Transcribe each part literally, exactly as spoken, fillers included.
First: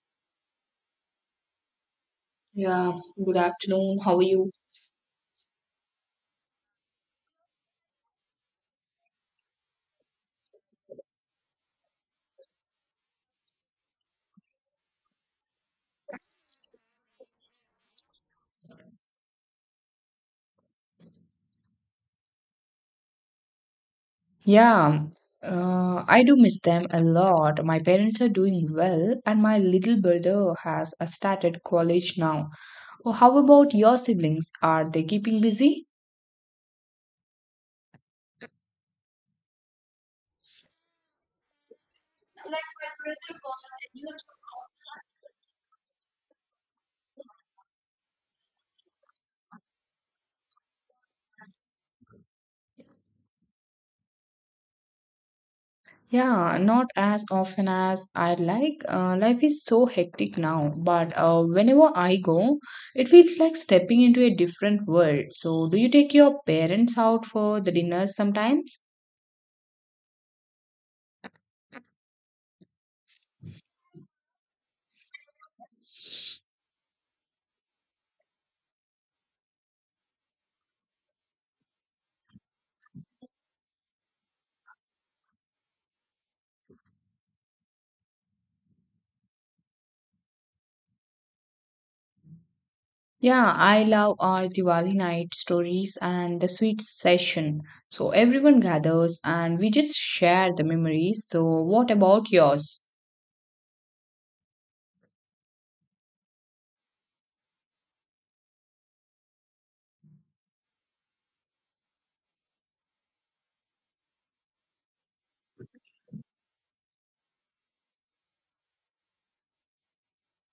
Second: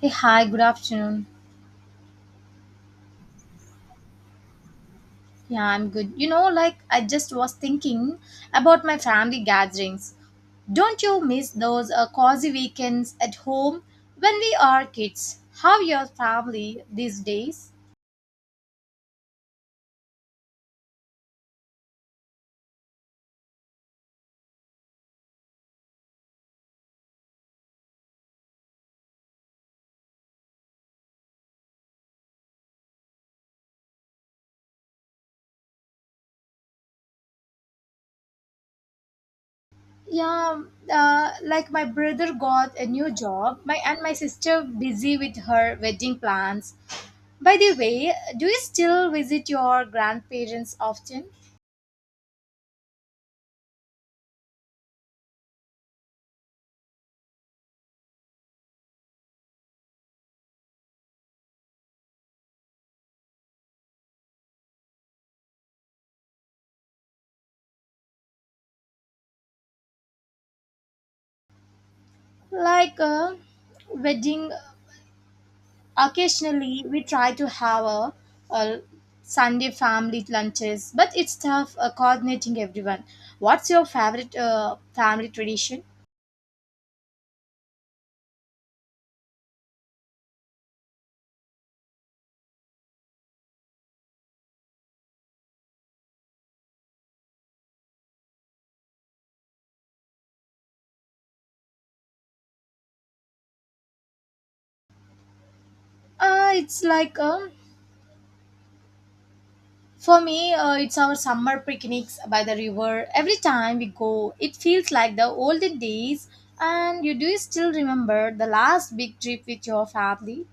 Hey, hi, good afternoon. Yeah, good afternoon. How are you? Yeah, I'm good. You know, like I just was thinking about my family gatherings. Don't you miss those uh, cozy weekends at home when we are kids? How your family these days? Yeah, uh, I do miss them a lot. My parents are doing well, and my little brother has uh, started college now. Oh, how about your siblings? Are they keeping busy? Yeah, uh, like my brother got a new job, my and my sister busy with her wedding plans. By the way, do you still visit your grandparents often? Yeah, not as often as I'd like. Uh, life is so hectic now, but uh, whenever I go, it feels like stepping into a different world. So, do you take your parents out for the dinners sometimes? Like uh, wedding. Occasionally, we try to have a, a Sunday family lunches, but it's tough uh, coordinating everyone. What's your favorite uh, family tradition? Yeah, I love our Diwali night stories and the sweet session. So everyone gathers and we just share the memories. So what about yours? Uh, it's like um, for me, uh, it's our summer picnics by the river. Every time we go, it feels like the olden days. And you do still remember the last big trip with your family?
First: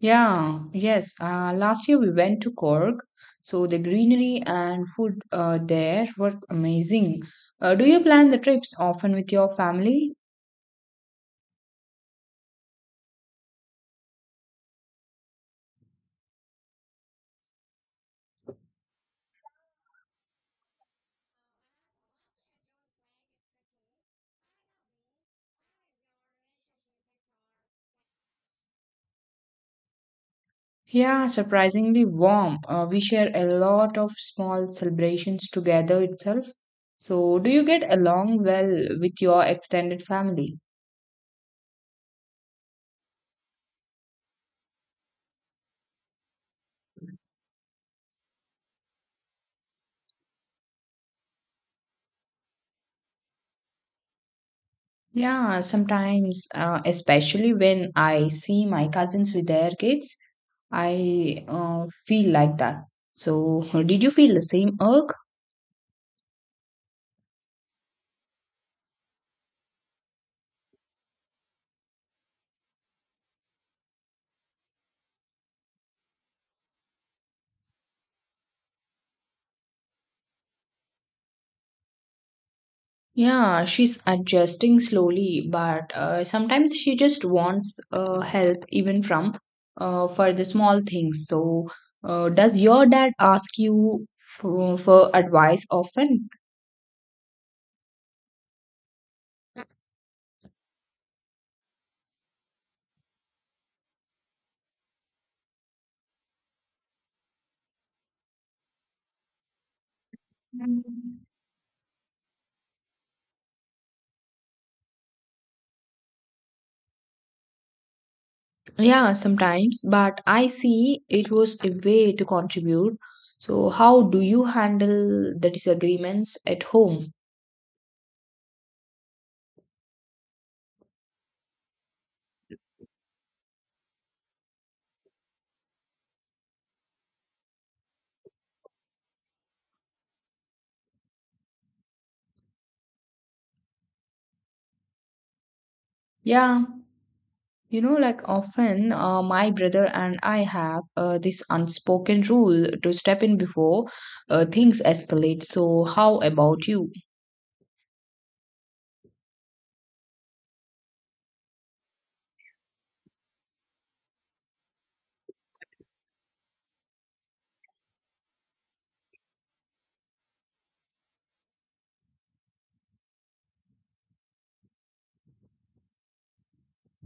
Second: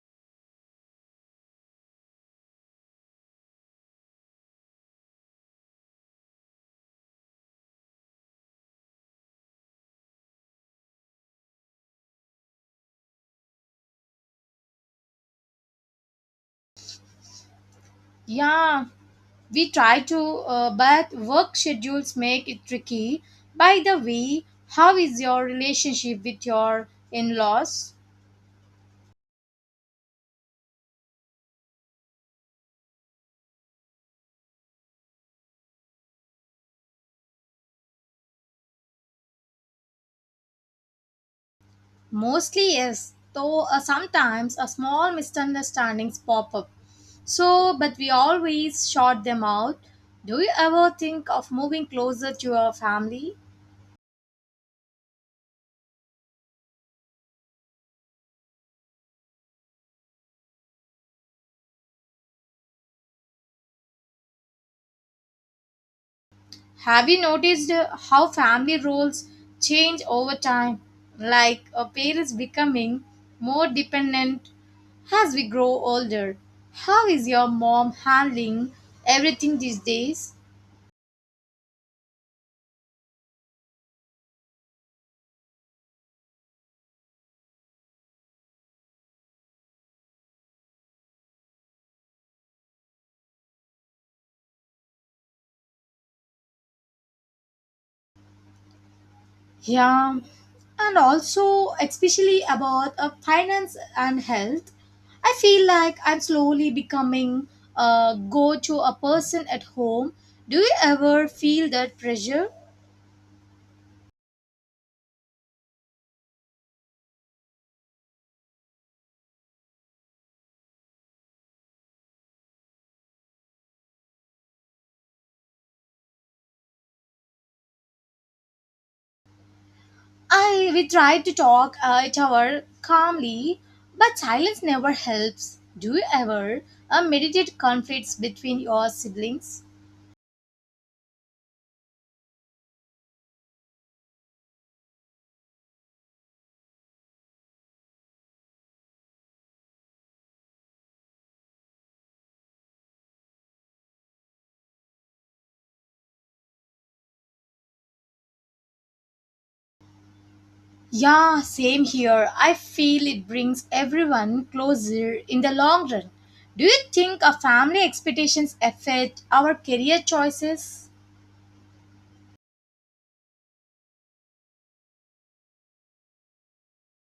Yeah, yes. Uh, last year we went to Cork. So the greenery and food uh, there were amazing. Uh, do you plan the trips often with your family? Yeah, we try to, uh, but work schedules make it tricky. By the way, how is your relationship with your in laws? Yeah, surprisingly warm. Uh, we share a lot of small celebrations together itself. So, do you get along well with your extended family? Mostly, yes, though uh, sometimes a small misunderstandings pop up. So, but we always short them out. Do you ever think of moving closer to your family? Yeah, sometimes, uh, especially when I see my cousins with their kids, I uh, feel like that. So, did you feel the same irk? Have you noticed uh, how family roles change over time? Like uh, parents becoming more dependent as we grow older. How is your mom handling everything these days? Yeah, she's adjusting slowly, but uh, sometimes she just wants uh, help even from uh, for the small things. So, uh, does your dad ask you for, for advice often? Yeah, and also, especially about uh, finance and health, I feel like I'm slowly becoming a go to a person at home. Do you ever feel that pressure? Yeah, sometimes, but I see it was a way to contribute. So, how do you handle the disagreements at home? I we tried to talk uh, it over calmly, but silence never helps. Do you ever uh, meditate conflicts between your siblings? Yeah, you know, like often uh, my brother and I have uh, this unspoken rule to step in before uh, things escalate. So, how about you? Yeah, same here. I feel it brings everyone closer in the long run. Do you think our family expectations affect our career choices?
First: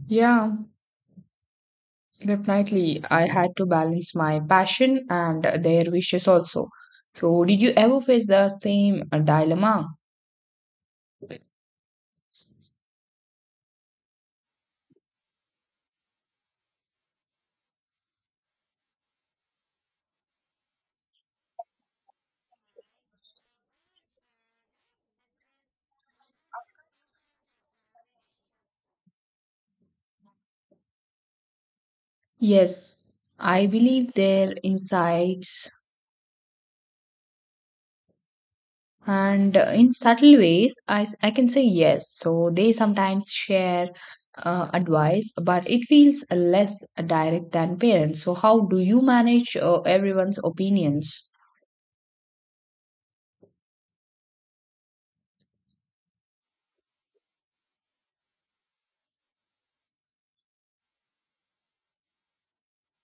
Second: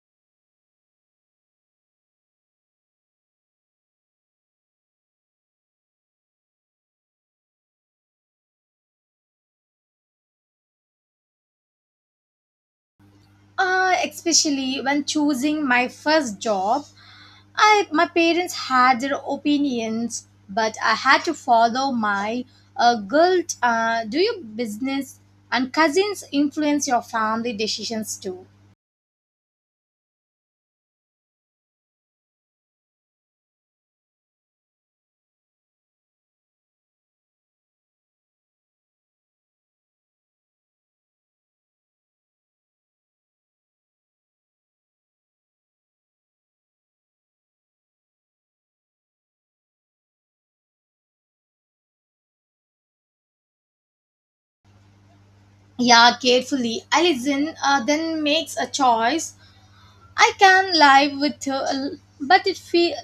Yeah, definitely. I had to balance my passion and their wishes also. So, did you ever face the same uh, dilemma? Uh, especially when choosing my first job, I my parents had their opinions, but I had to follow my uh, guilt. Uh, do your business and cousins influence your family decisions too? Yes, I believe their insights. And uh, in subtle ways, I, s- I can say yes. So they sometimes share uh, advice, but it feels less direct than parents. So, how do you manage uh, everyone's opinions? Yeah, carefully. I listen, uh, then makes a choice. I can live with, uh, but it feel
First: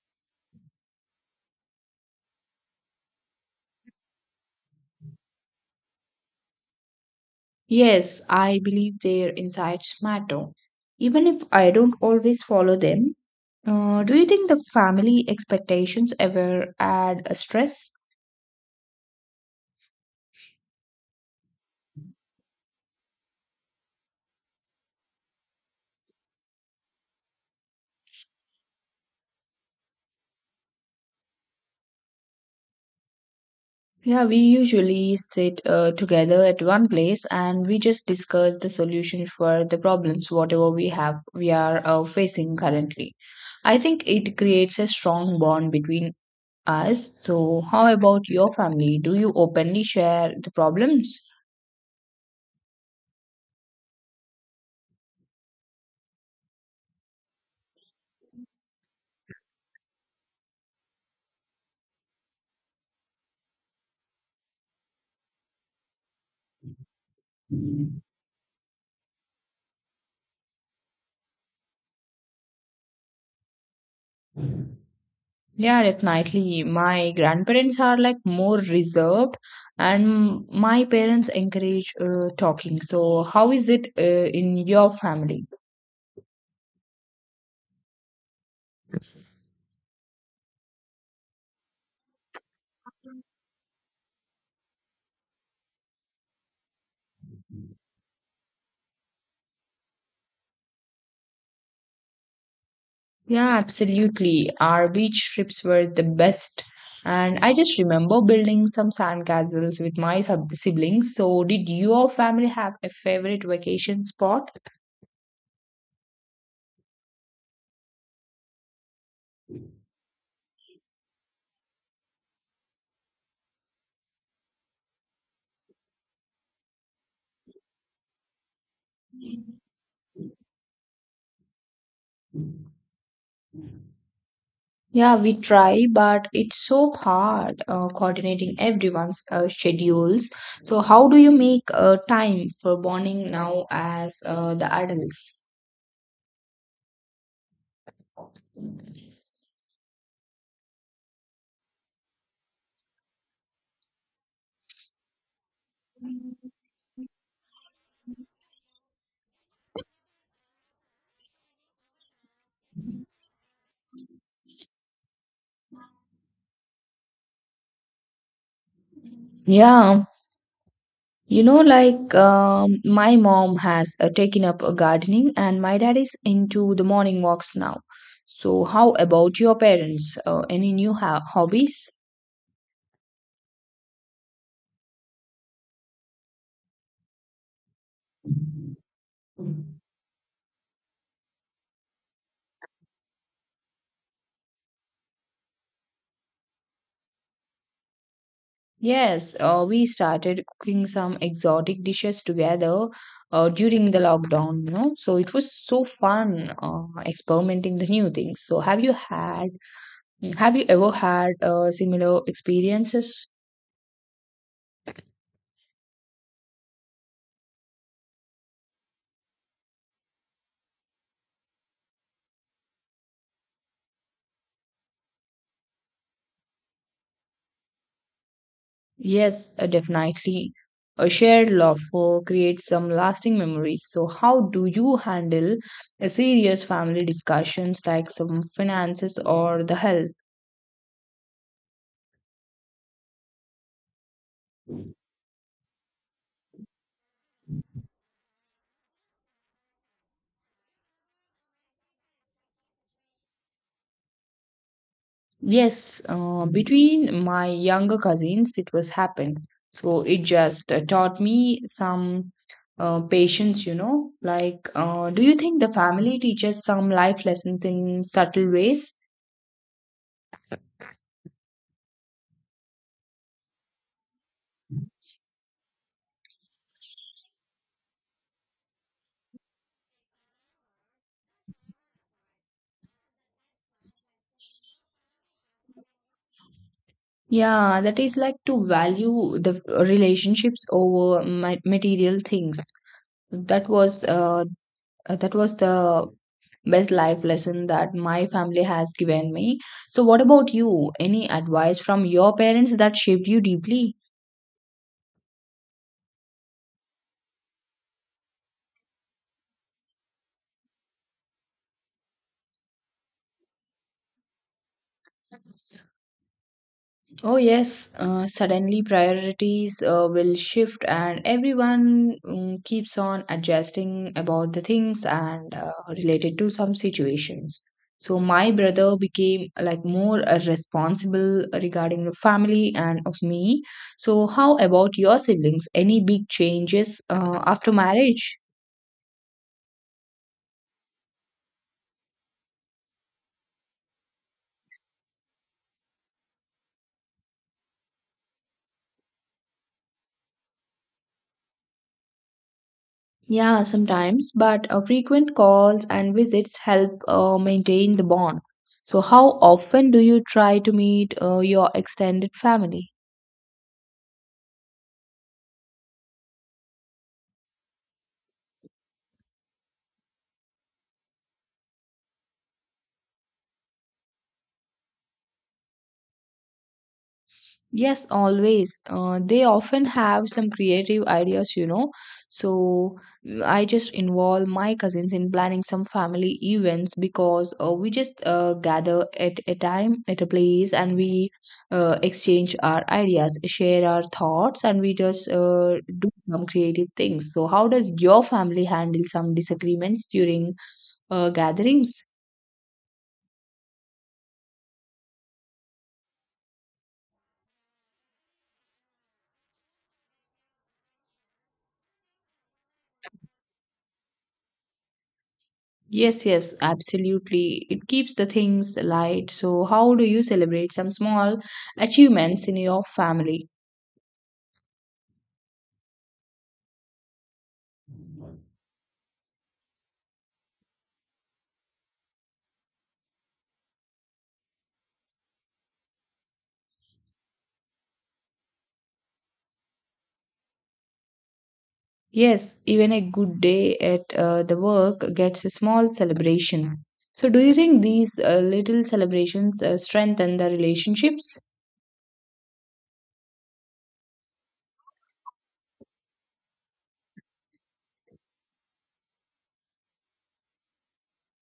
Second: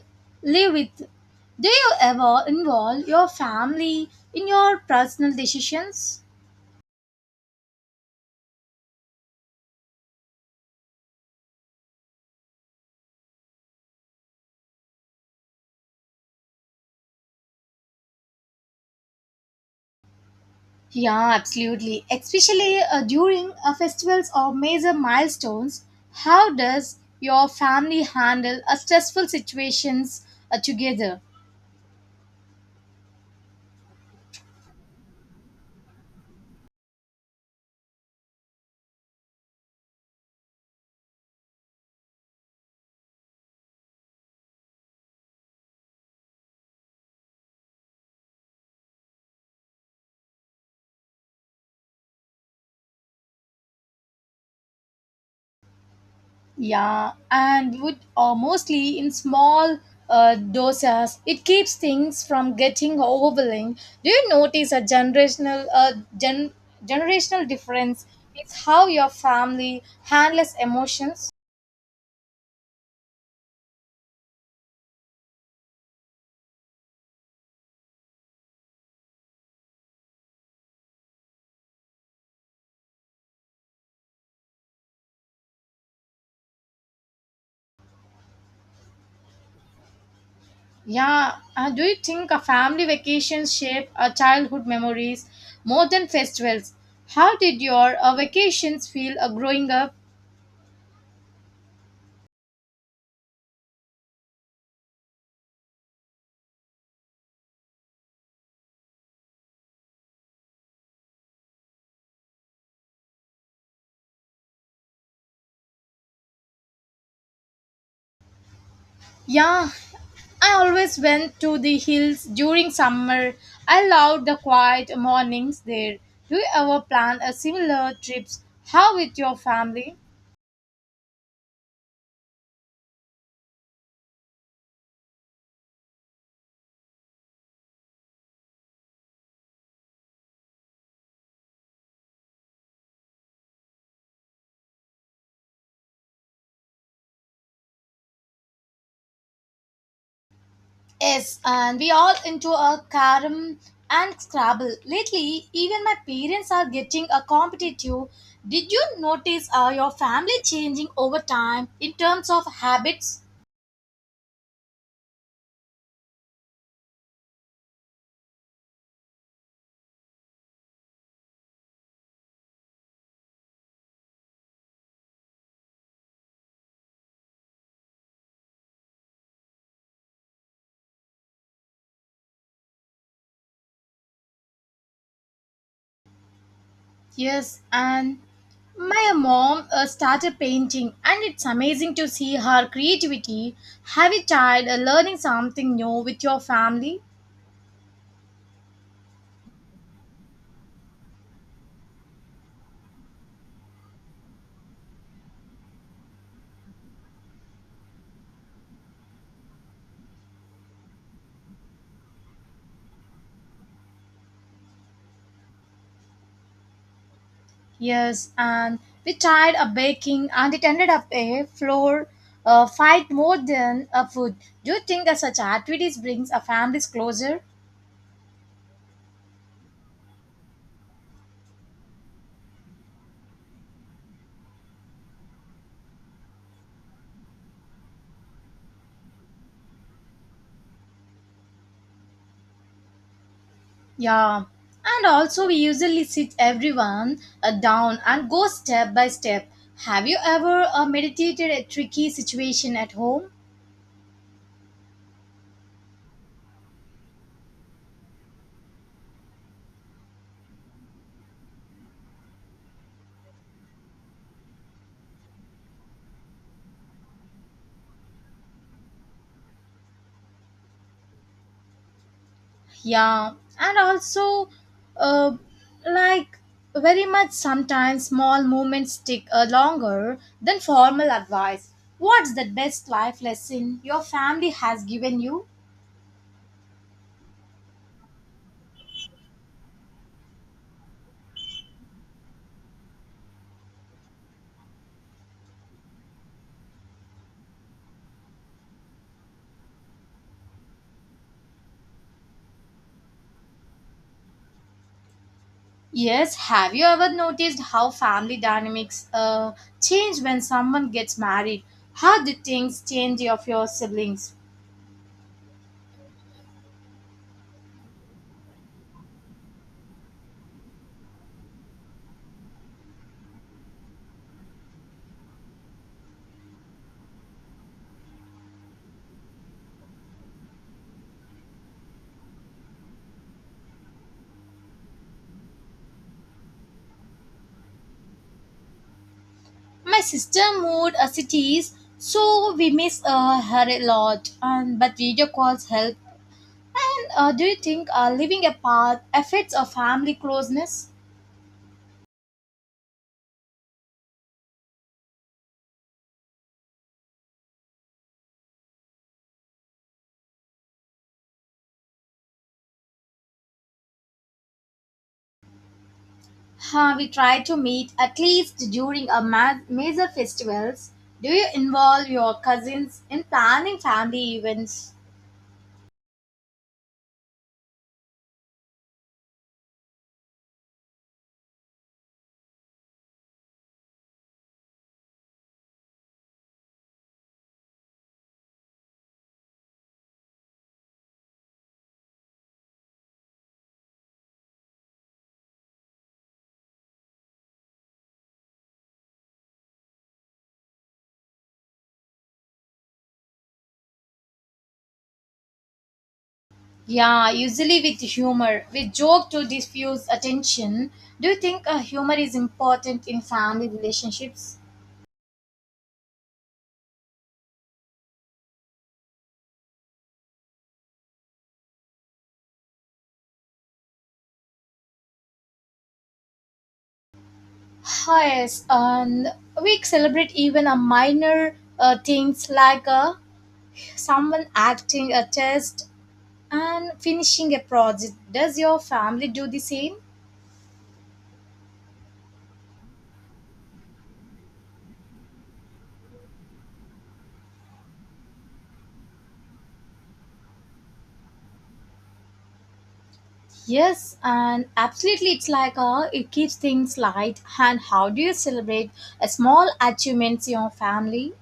live with. Do you ever involve your family in your personal decisions? Yes, I believe their insights matter. Even if I don't always follow them, uh, do you think the family expectations ever add a stress? Yeah, absolutely. Especially uh, during uh, festivals or major milestones, how does your family handle uh, stressful situations uh, together? Yeah, we usually sit uh, together at one place and we just discuss the solution for the problems, whatever we have, we are uh, facing currently. I think it creates a strong bond between us. So, how about your family? Do you openly share the problems? Yeah, and would or mostly in small uh, doses, it keeps things from getting overwhelming. Do you notice a generational uh, gen- generational difference? It's how your family handles emotions. Yeah, definitely. My grandparents are like more reserved, and my parents encourage uh, talking. So, how is it uh, in your family? Yeah. Uh, do you think a family vacation shape our childhood memories more than festivals? How did your uh, vacations feel uh, growing up? Yeah, absolutely. Our beach trips were the best. And I just remember building some sandcastles with my sub- siblings. So, did your family have a favorite vacation spot? Yeah, I always went to the hills during summer. I loved the quiet mornings there. Do you ever plan a similar trips? How with your family? Yeah, we try, but it's so hard uh, coordinating everyone's uh, schedules. So, how do you make uh, time for bonding now as uh, the adults? Yes, and we all into a carom and scrabble. Lately, even my parents are getting a competitive. Did you notice uh, your family changing over time in terms of habits? Yeah, you know, like um, my mom has uh, taken up uh, gardening, and my dad is into the morning walks now. So, how about your parents? Uh, any new ho- hobbies? Yes, and my mom uh, started painting, and it's amazing to see her creativity. Have you tried uh, learning something new with your family? Yes, uh, we started cooking some exotic dishes together uh, during the lockdown, you know. So it was so fun uh, experimenting the new things. So have you had, have you ever had uh, similar experiences? Yes, and we tried a baking and it ended up a floor uh, fight more than a food. Do you think that such activities brings a families closer? Yes, uh, definitely. A shared love for creates some lasting memories. So, how do you handle a serious family discussions like some finances or the health? Yeah. And also we usually sit everyone uh, down and go step by step. Have you ever uh, meditated a tricky situation at home? Yes, uh, between my younger cousins, it was happened. So, it just uh, taught me some uh, patience, you know. Like, uh, do you think the family teaches some life lessons in subtle ways? Yeah, and also, uh, like very much sometimes small movements stick uh, longer than formal advice. What's the best life lesson your family has given you? Yeah, that is like to value the relationships over ma- material things. That was uh, that was the best life lesson that my family has given me. So what about you? Any advice from your parents that shaped you deeply? Yes, have you ever noticed how family dynamics uh, change when someone gets married? How do things change of your siblings? Oh, yes, uh, suddenly priorities uh, will shift, and everyone mm, keeps on adjusting about the things and uh, related to some situations. So, my brother became like more uh, responsible regarding the family and of me. So, how about your siblings? Any big changes uh, after marriage? My sister moved uh, cities, so we miss uh, her a lot. And but video calls help. And uh, do you think uh, living apart affects our family closeness? Yeah, sometimes, but uh, frequent calls and visits help uh, maintain the bond. So, how often do you try to meet uh, your extended family? Uh, we try to meet at least during our ma- major festivals. Do you involve your cousins in planning family events? Yes, always. Uh, they often have some creative ideas, you know. So mm, I just involve my cousins in planning some family events because uh, we just uh, gather at a time, at a place, and we uh, exchange our ideas, share our thoughts, and we just uh, do some creative things. So, how does your family handle some disagreements during uh, gatherings? Yeah, usually with humor. We joke to diffuse attention. Do you think uh, humor is important in family relationships? Yes, yes, absolutely. It keeps the things light. So, how do you celebrate some small achievements in your family? Huh, yes, and we celebrate even a minor uh, things like uh, someone acting a test and finishing a project. Does your family do the same? Yes, even a good day at uh, the work gets a small celebration. So, do you think these uh, little celebrations uh, strengthen the relationships? Yes, and absolutely, it's like uh, it keeps things light. And how do you celebrate a small achievements in your family?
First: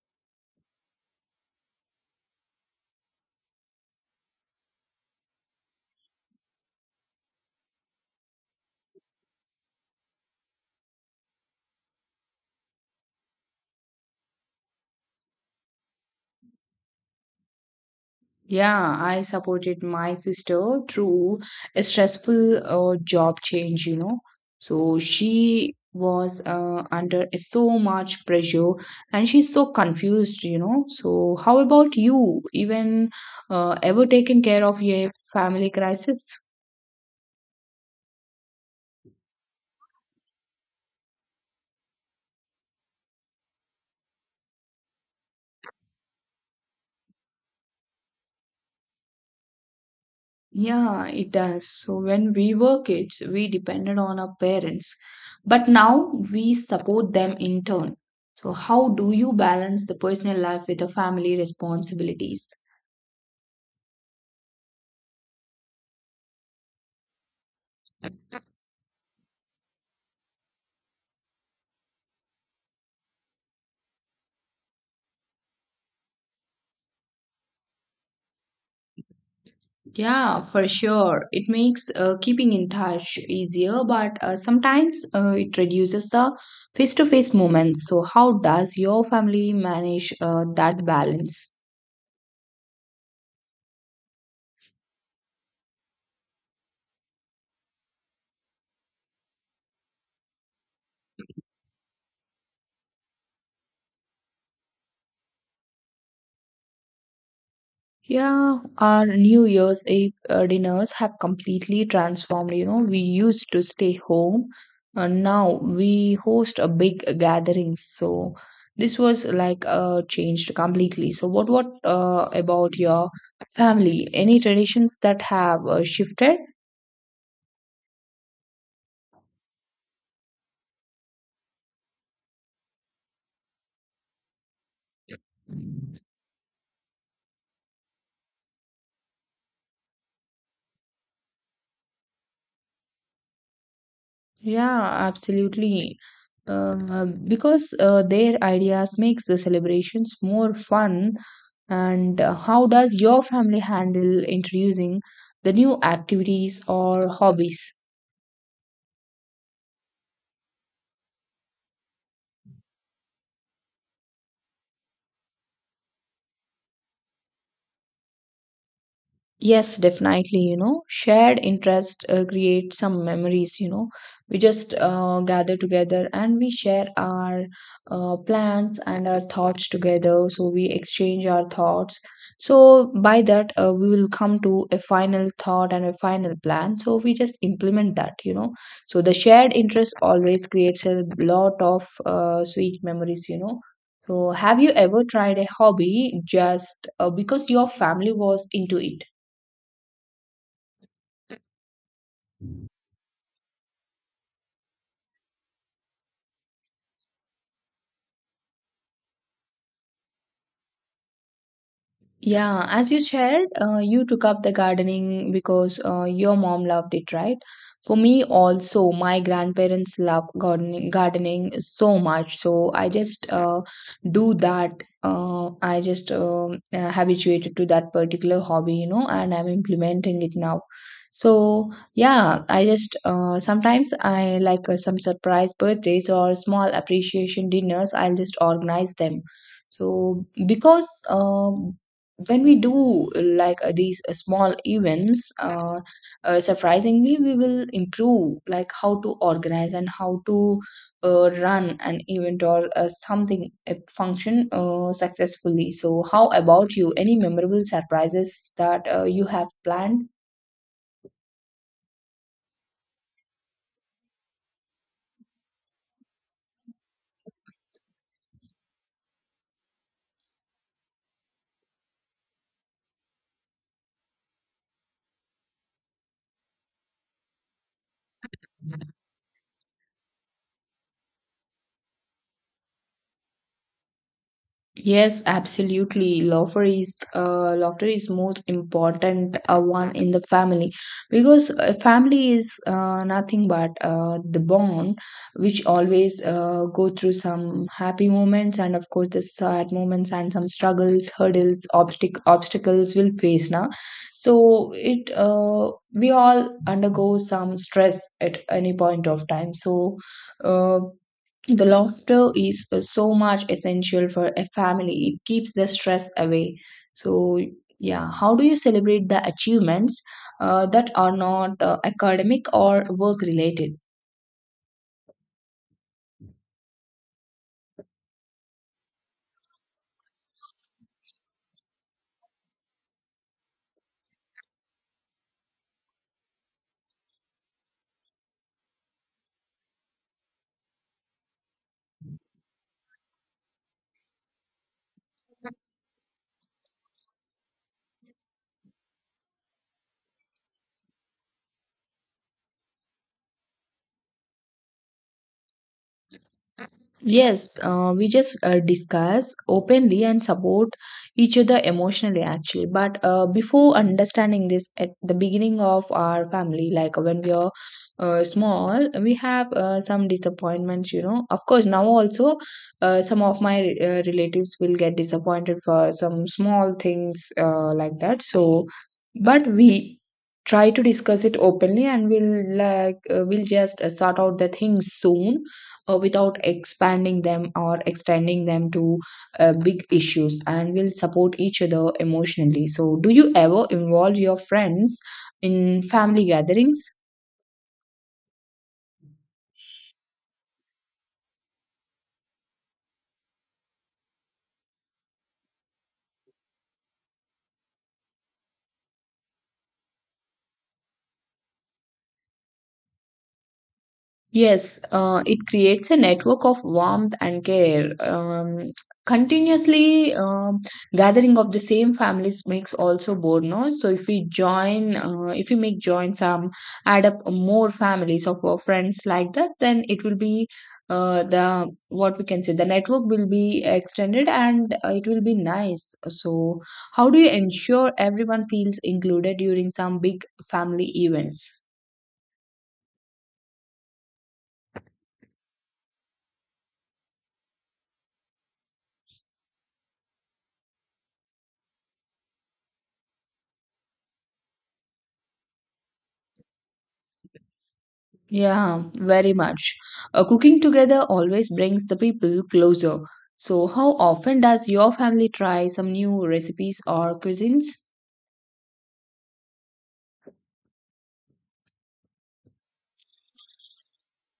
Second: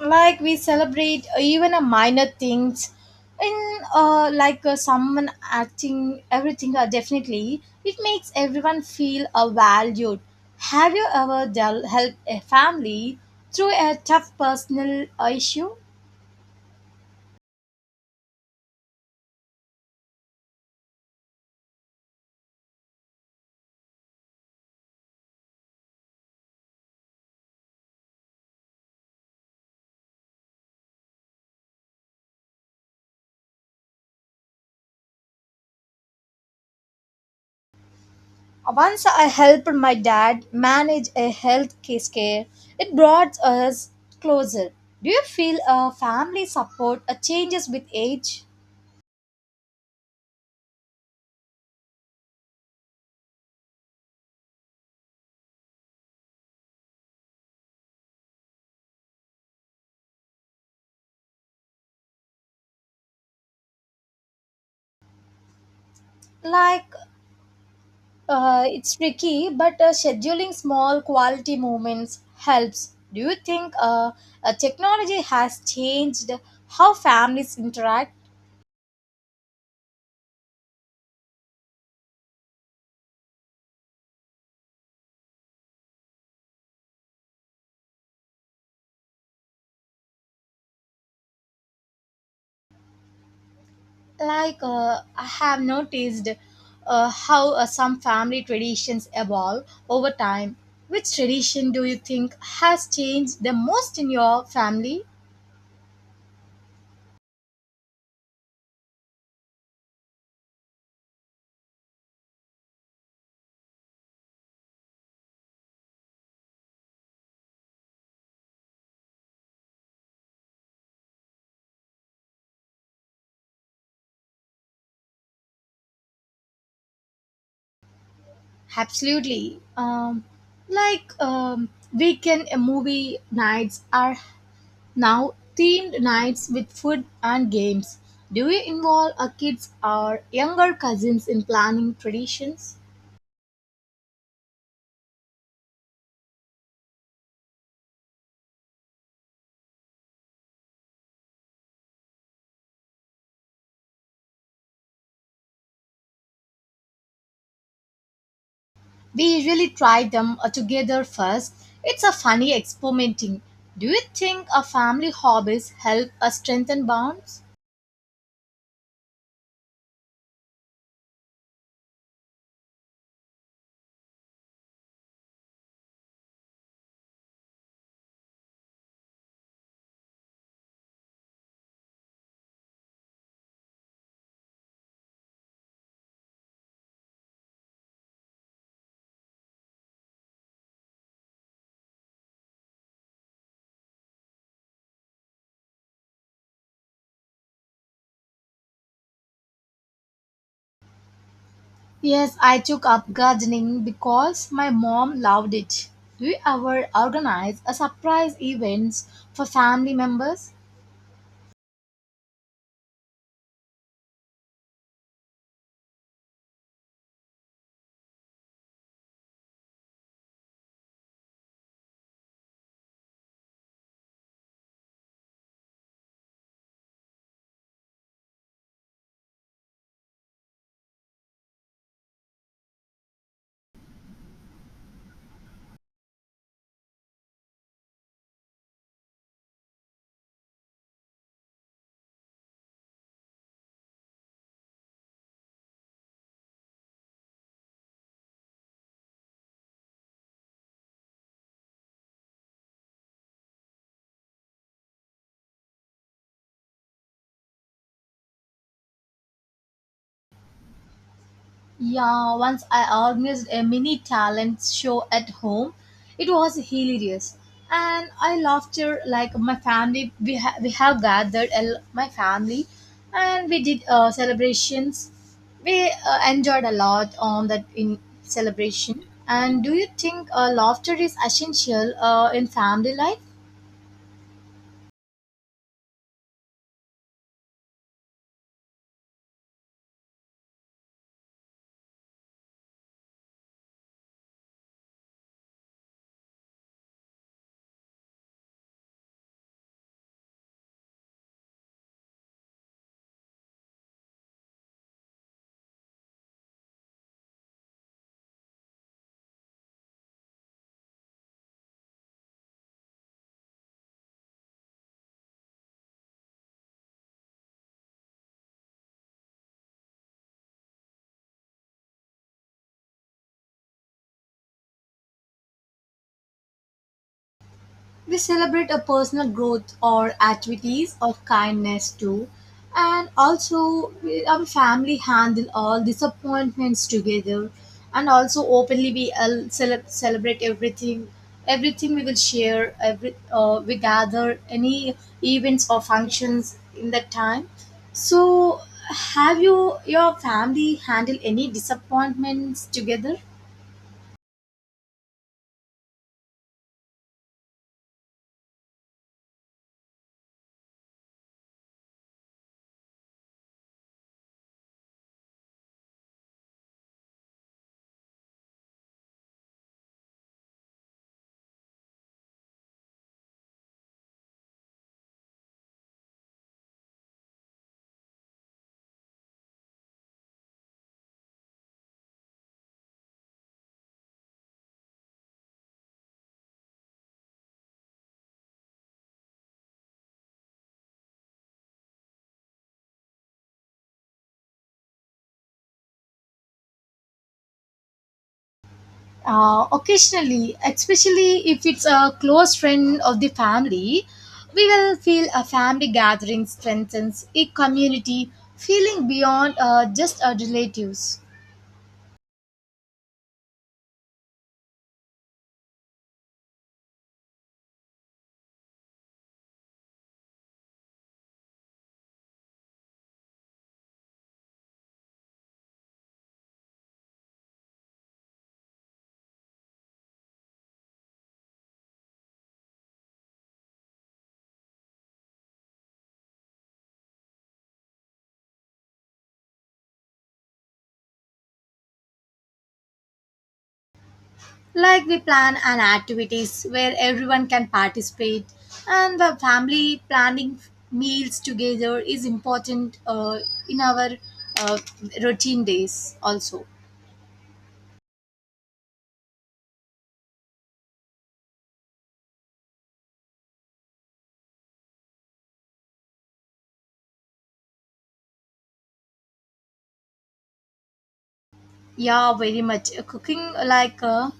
Like we celebrate uh, even a minor things, in uh, like uh, someone acting everything. Uh, definitely, it makes everyone feel uh, valued. Have you ever del- helped a family through a tough personal uh, issue? Yeah, I supported my sister through a stressful uh, job change, you know. So she was uh, under so much pressure and she's so confused, you know. So, how about you? Even uh, ever taken care of your family crisis? Once I helped my dad manage a health case care. It brought us closer. Do you feel uh, family support uh, changes with age? Yeah, it does. So when we were kids, we depended on our parents, but now we support them in turn. So how do you balance the personal life with the family responsibilities? Like uh, it's tricky, but uh, scheduling small quality moments helps. Do you think uh, uh, technology has changed how families interact? Yeah, for sure. It makes uh, keeping in touch easier, but uh, sometimes uh, it reduces the face-to-face moments. So how does your family manage uh, that balance? Like uh, I have noticed uh, how uh, some family traditions evolve over time. Which tradition do you think has changed the most in your family? Yeah, our New Year's Eve uh, dinners have completely transformed. You know, we used to stay home, and now we host a big gathering. So this was like uh, changed completely. So what what uh, about your family? Any traditions that have uh, shifted? Absolutely, um, like um, weekend uh, movie nights are now themed nights with food and games. Do you involve uh, kids or younger cousins in planning traditions? Yeah, absolutely. Uh, because uh, their ideas makes the celebrations more fun. And uh, how does your family handle introducing the new activities or hobbies? We usually try them uh, together first. It's a funny experimenting. Do you think a family hobbies help us strengthen bonds? Yes, definitely. You know, shared interest uh, create some memories. You know, we just uh, gather together and we share our uh, plans and our thoughts together. So we exchange our thoughts. So by that, uh, we will come to a final thought and a final plan. So we just implement that. You know, so the shared interest always creates a lot of uh, sweet memories. You know. So, have you ever tried a hobby just uh, because your family was into it? Yes, I took up gardening because my mom loved it. Do you ever organize a surprise events for family members? Yeah, as you shared, uh, you took up the gardening because uh, your mom loved it, right? For me, also, my grandparents love gardening, gardening so much. So I just uh, do that. Uh, I just um, uh, habituated to that particular hobby, you know, and I'm implementing it now. So yeah, I just uh, sometimes I like uh, some surprise birthdays or small appreciation dinners. I'll just organize them. So because. Uh, when we do uh, like uh, these uh, small events uh, uh, surprisingly we will improve like how to organize and how to uh, run an event or uh, something a function uh, successfully. So how about you? Any memorable surprises that uh, you have planned? Yeah, once I organized a mini talent show at home. It was hilarious, and I laughed till, like my family. We ha- we have gathered el- my family, and we did uh, celebrations. We uh, enjoyed a lot on that in celebration. And do you think uh, laughter is essential uh, in family life? Yes, absolutely. Laughter is uh, laughter is most important uh, one in the family because uh, family is uh, nothing but uh, the bond which always uh, go through some happy moments and of course the sad moments and some struggles, hurdles, obstac obstacles will face now. So it uh, we all undergo some stress at any point of time. So uh, the laughter is uh, so much essential for a family. It keeps the stress away. So, yeah, how do you celebrate the achievements uh, that are not uh, academic or work related? We celebrate a personal growth or activities of kindness too. And also, we, our family handle all disappointments together. And also, openly we all cele- celebrate everything. Everything we will share. Every uh, we gather any events or functions in that time. So, have you your family handle any disappointments together? Yes, uh, we just uh, discuss openly and support each other emotionally, actually. But uh, before understanding this at the beginning of our family, like when we are uh, small, we have uh, some disappointments, you know. Of course, now also uh, some of my uh, relatives will get disappointed for some small things uh, like that. So, but we try to discuss it openly and we'll like uh, we'll just uh, sort out the things soon uh, without expanding them or extending them to uh, big issues and will support each other emotionally. So do you ever involve your friends in family gatherings? Uh, occasionally, especially if it's a close friend of the family, we will feel a family gathering strengthens a community feeling beyond uh, just our relatives. Yes, uh, it creates a network of warmth and care. Um, continuously um, gathering of the same families makes also bore, no? So if we join, uh, if we make join some, add up more families of our friends like that, then it will be uh, the what we can say the network will be extended and uh, it will be nice. So how do you ensure everyone feels included during some big family events? Like we plan an activities where everyone can participate, and the family planning meals together is important uh, in our uh, routine days also. Yeah, very much. Uh, cooking together always brings the people closer. So, how often does your family try some new recipes or cuisines? Yeah, very much. Uh, Cooking uh, like uh,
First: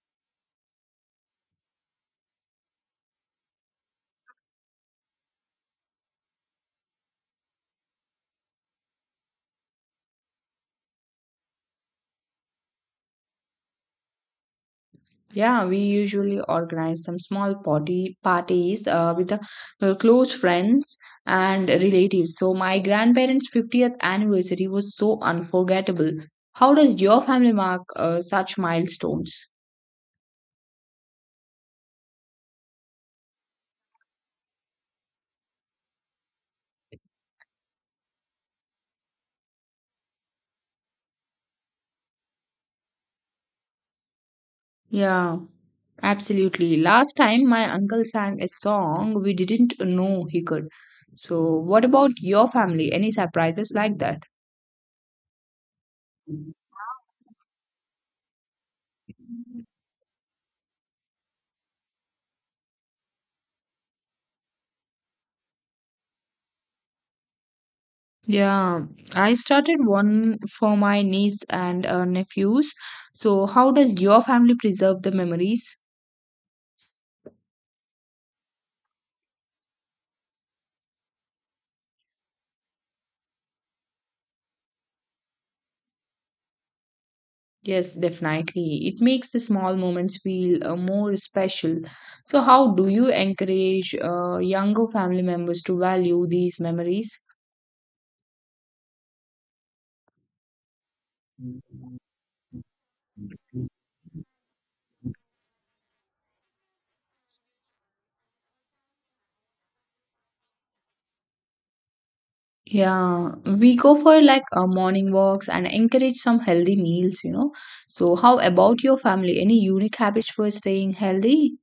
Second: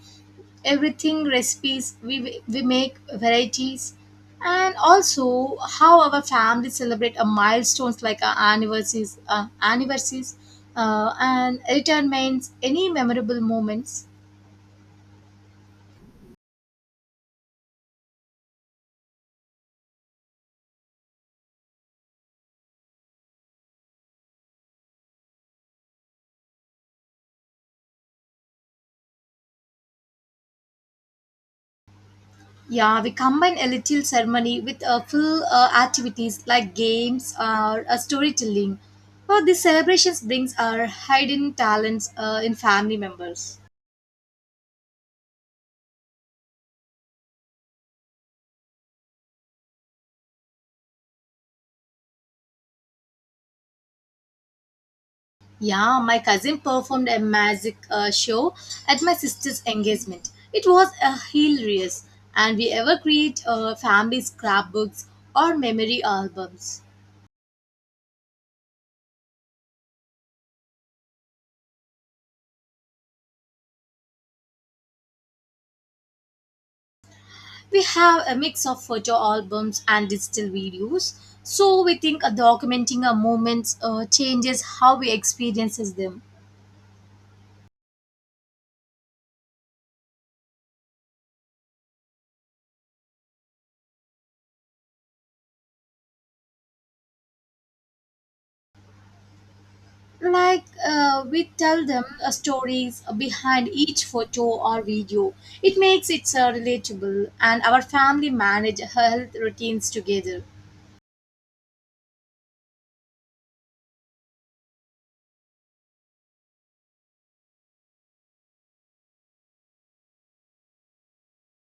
everything recipes we we make varieties, and also how our family celebrate a milestones like our anniversaries, uh, anniversaries, uh, and retirements, any memorable moments. Yeah, we usually organize some small party parties uh, with the uh, close friends and relatives. So, my grandparents' fiftieth anniversary was so unforgettable. How does your family mark uh, such milestones? Yeah, we combine a little ceremony with a full uh, activities like games or uh, storytelling. Well, these celebrations brings our hidden talents uh, in family members. Yeah. Absolutely. Last time my uncle sang a song we didn't know he could. So, what about your family? Any surprises like that? Yeah, my cousin performed a magic uh, show at my sister's engagement. It was a hilarious, and we ever create uh, family scrapbooks or memory albums. Yeah, I started one for my niece and uh, nephews. So, how does your family preserve the memories? We have a mix of photo albums and digital videos, so we think uh, documenting our moments uh, changes how we experiences them. Yes, definitely. It makes the small moments feel uh, more special. So, how do you encourage uh, younger family members to value these memories? Like uh, we tell them uh, stories behind each photo or video. It makes it uh, relatable. And our family manage health routines together. Yeah, we go for like uh, morning walks and encourage some healthy meals, you know. So, how about your family? Any unique habits for staying healthy?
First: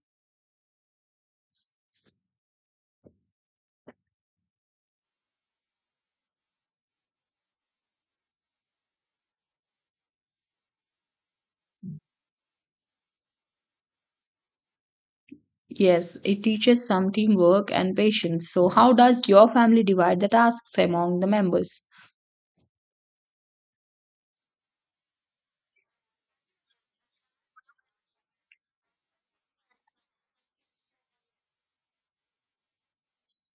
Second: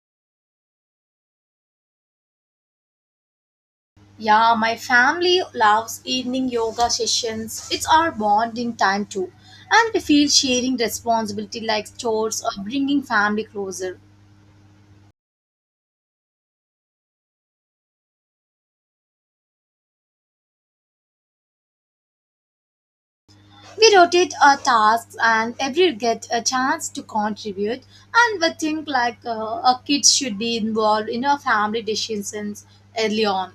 Yeah, my family loves evening yoga sessions. It's our bonding time too. And we feel sharing responsibility like chores or bringing family closer. Yes, it teaches some teamwork and patience. So, how does your family divide the tasks among the members? We rotate our tasks and every get a chance to contribute, and we think like uh, our kids should be involved in our family decisions early on.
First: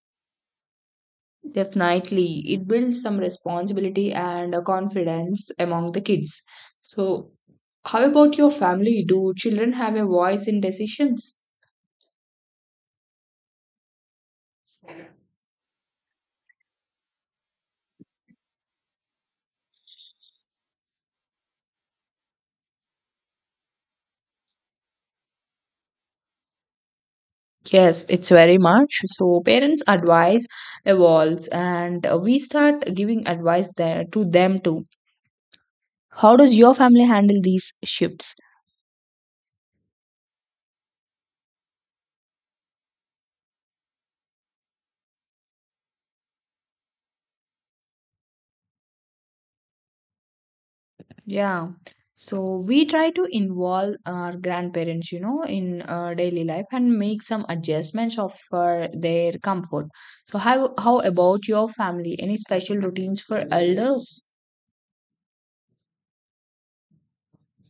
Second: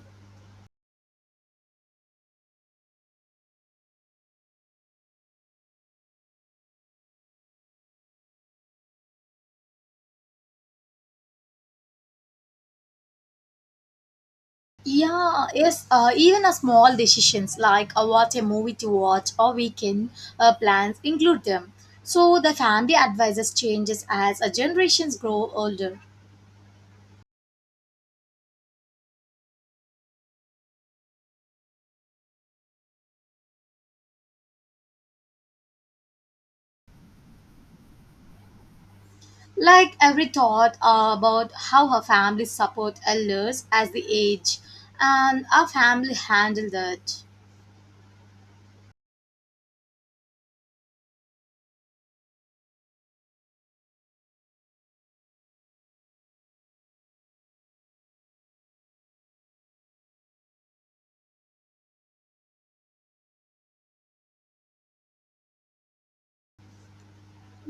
Definitely, it builds some responsibility and uh, confidence among the kids. So, how about your family? Do children have a voice in decisions? Yeah, yes, uh, even a small decisions like uh, what a movie to watch or weekend uh, plans include them. So the family advises changes as uh, generations grow older. Yes, it's very much. So parents' advice evolves, and uh, we start giving advice there to them too. How does your family handle these shifts? Like every thought uh, about how her family support elders as the age and our family handle that. Yeah. So we try to involve our grandparents, you know, in uh, daily life and make some adjustments of for their comfort. So how how about your family? Any special routines for elders?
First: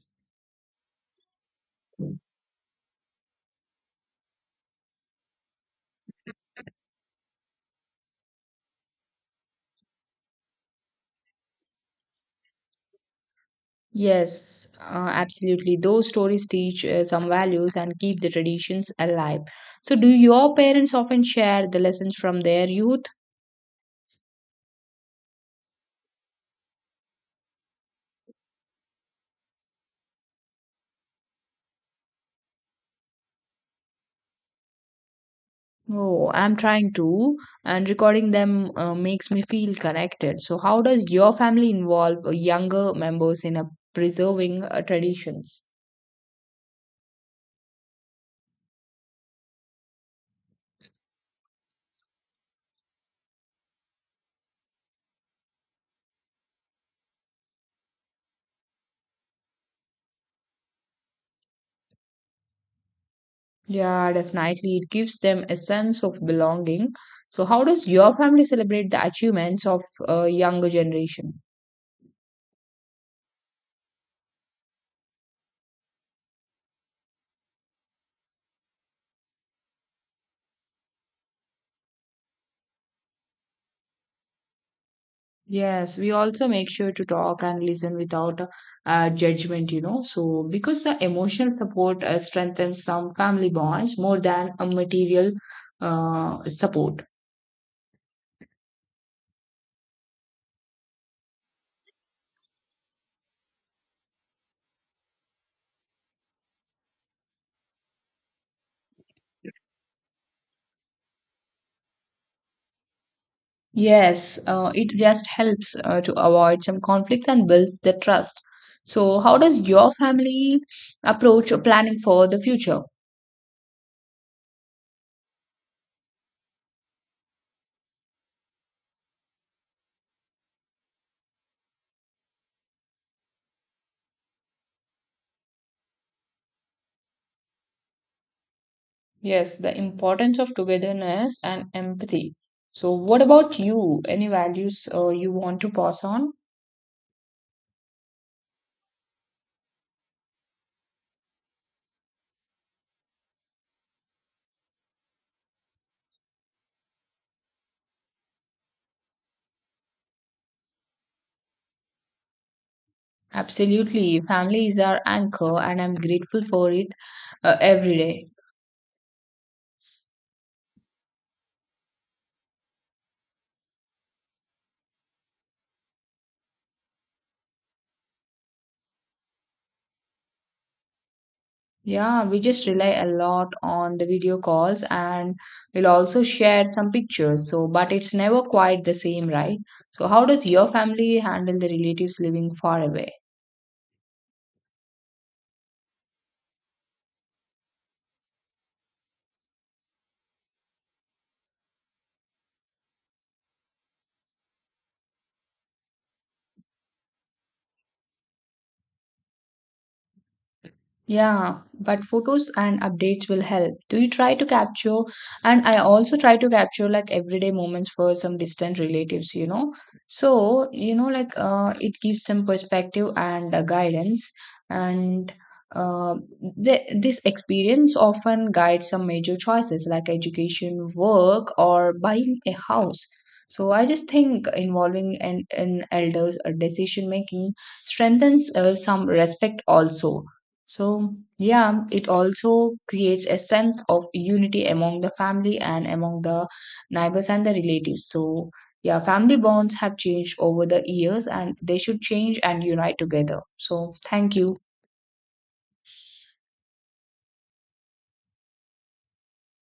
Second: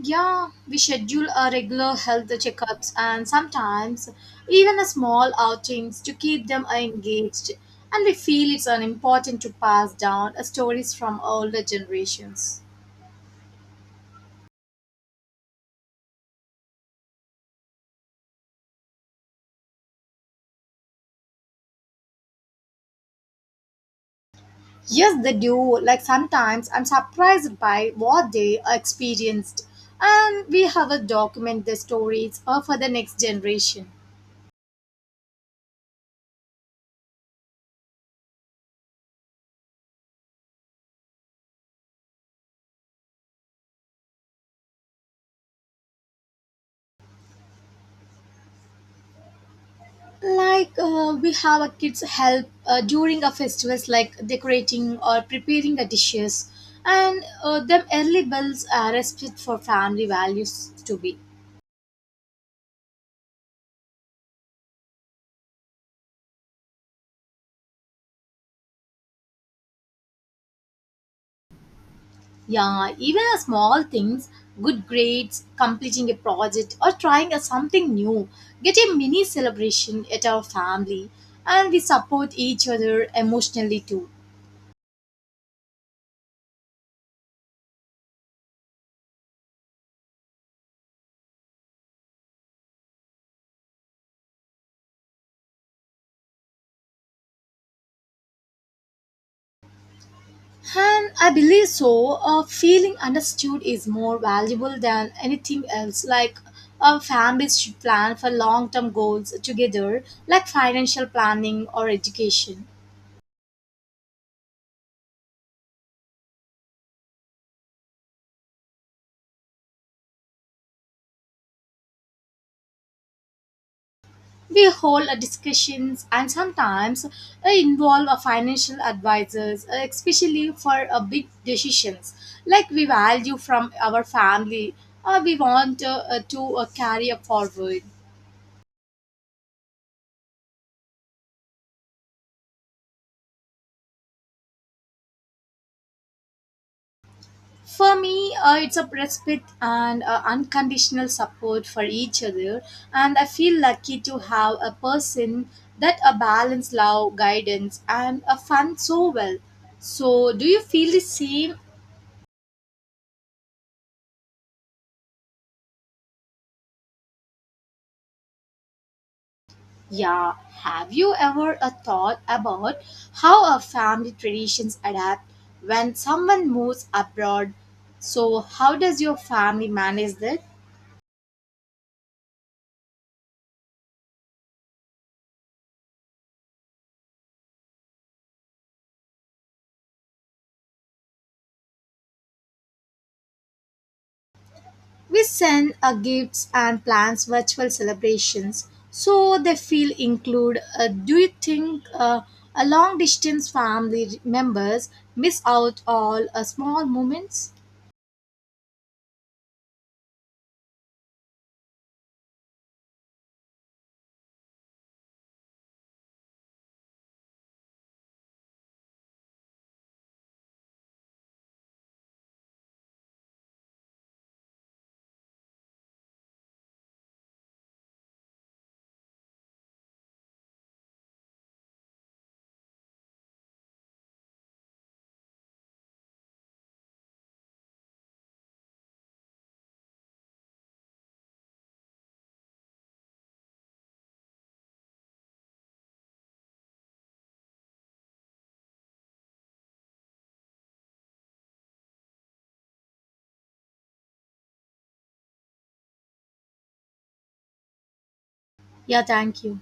Yeah, we schedule our regular health checkups and sometimes even a small outings to keep them engaged. And we feel it's an important to pass down uh, stories from older generations. Yes, uh, absolutely. Those stories teach uh, some values and keep the traditions alive. So, do your parents often share the lessons from their youth? Yes, they do. Like sometimes I'm surprised by what they experienced, and we have a document the stories uh, for the next generation. Oh, I'm trying to, and recording them uh, makes me feel connected. So, how does your family involve uh, younger members in uh, preserving uh, traditions? Like uh, we have a kids help uh, during a festivals like decorating or preparing the dishes, and uh, them early bells are respect for family values to be. Yeah, definitely. It gives them a sense of belonging. So, how does your family celebrate the achievements of uh, younger generation? Yeah, even a small things, good grades, completing a project or trying a something new, get a mini celebration at our family, and we support each other emotionally too. Yes, we also make sure to talk and listen without uh, judgment, you know. So, because the emotional support uh, strengthens some family bonds more than a material uh, support. And I believe so. Uh, feeling understood is more valuable than anything else. Like uh, families should plan for long term goals together, like financial planning or education. Yes, uh, it just helps uh, to avoid some conflicts and builds the trust. So, how does your family approach planning for the future? We hold uh, discussions and sometimes uh, involve uh, financial advisors, uh, especially for uh, big decisions. Like we value from our family, uh, we want uh, uh, to uh, carry uh, forward. Yes, the importance of togetherness and empathy. So, what about you? Any values uh, you want to pass on? For me, uh, it's a respite and uh, unconditional support for each other, and I feel lucky to have a person that a balance love, guidance, and a fun so well. So, do you feel the same? Absolutely. Family is our anchor, and I'm grateful for it uh, every day. Yeah. Have you ever a thought about how our family traditions adapt when someone moves abroad? So, how does your family manage that? Yeah, we just rely a lot on the video calls, and we'll also share some pictures. So, but it's never quite the same, right? So, how does your family handle the relatives living far away? We send uh, gifts and plans virtual celebrations so they feel included. Uh, do you think uh, a long distance family members miss out all uh, small moments? Yeah, but photos and updates will help. Do you try to capture? And I also try to capture like everyday moments for some distant relatives, you know. So, you know, like uh, it gives some perspective and uh, guidance. And uh, th This experience often guides some major choices like education, work, or buying a house. So I just think involving an, an elders or decision making strengthens uh, some respect also. So, yeah, it also creates a sense of unity among the family and among the neighbors and the relatives. So, yeah, family bonds have changed over the years and they should change and unite together. So, thank you. Yeah, thank you.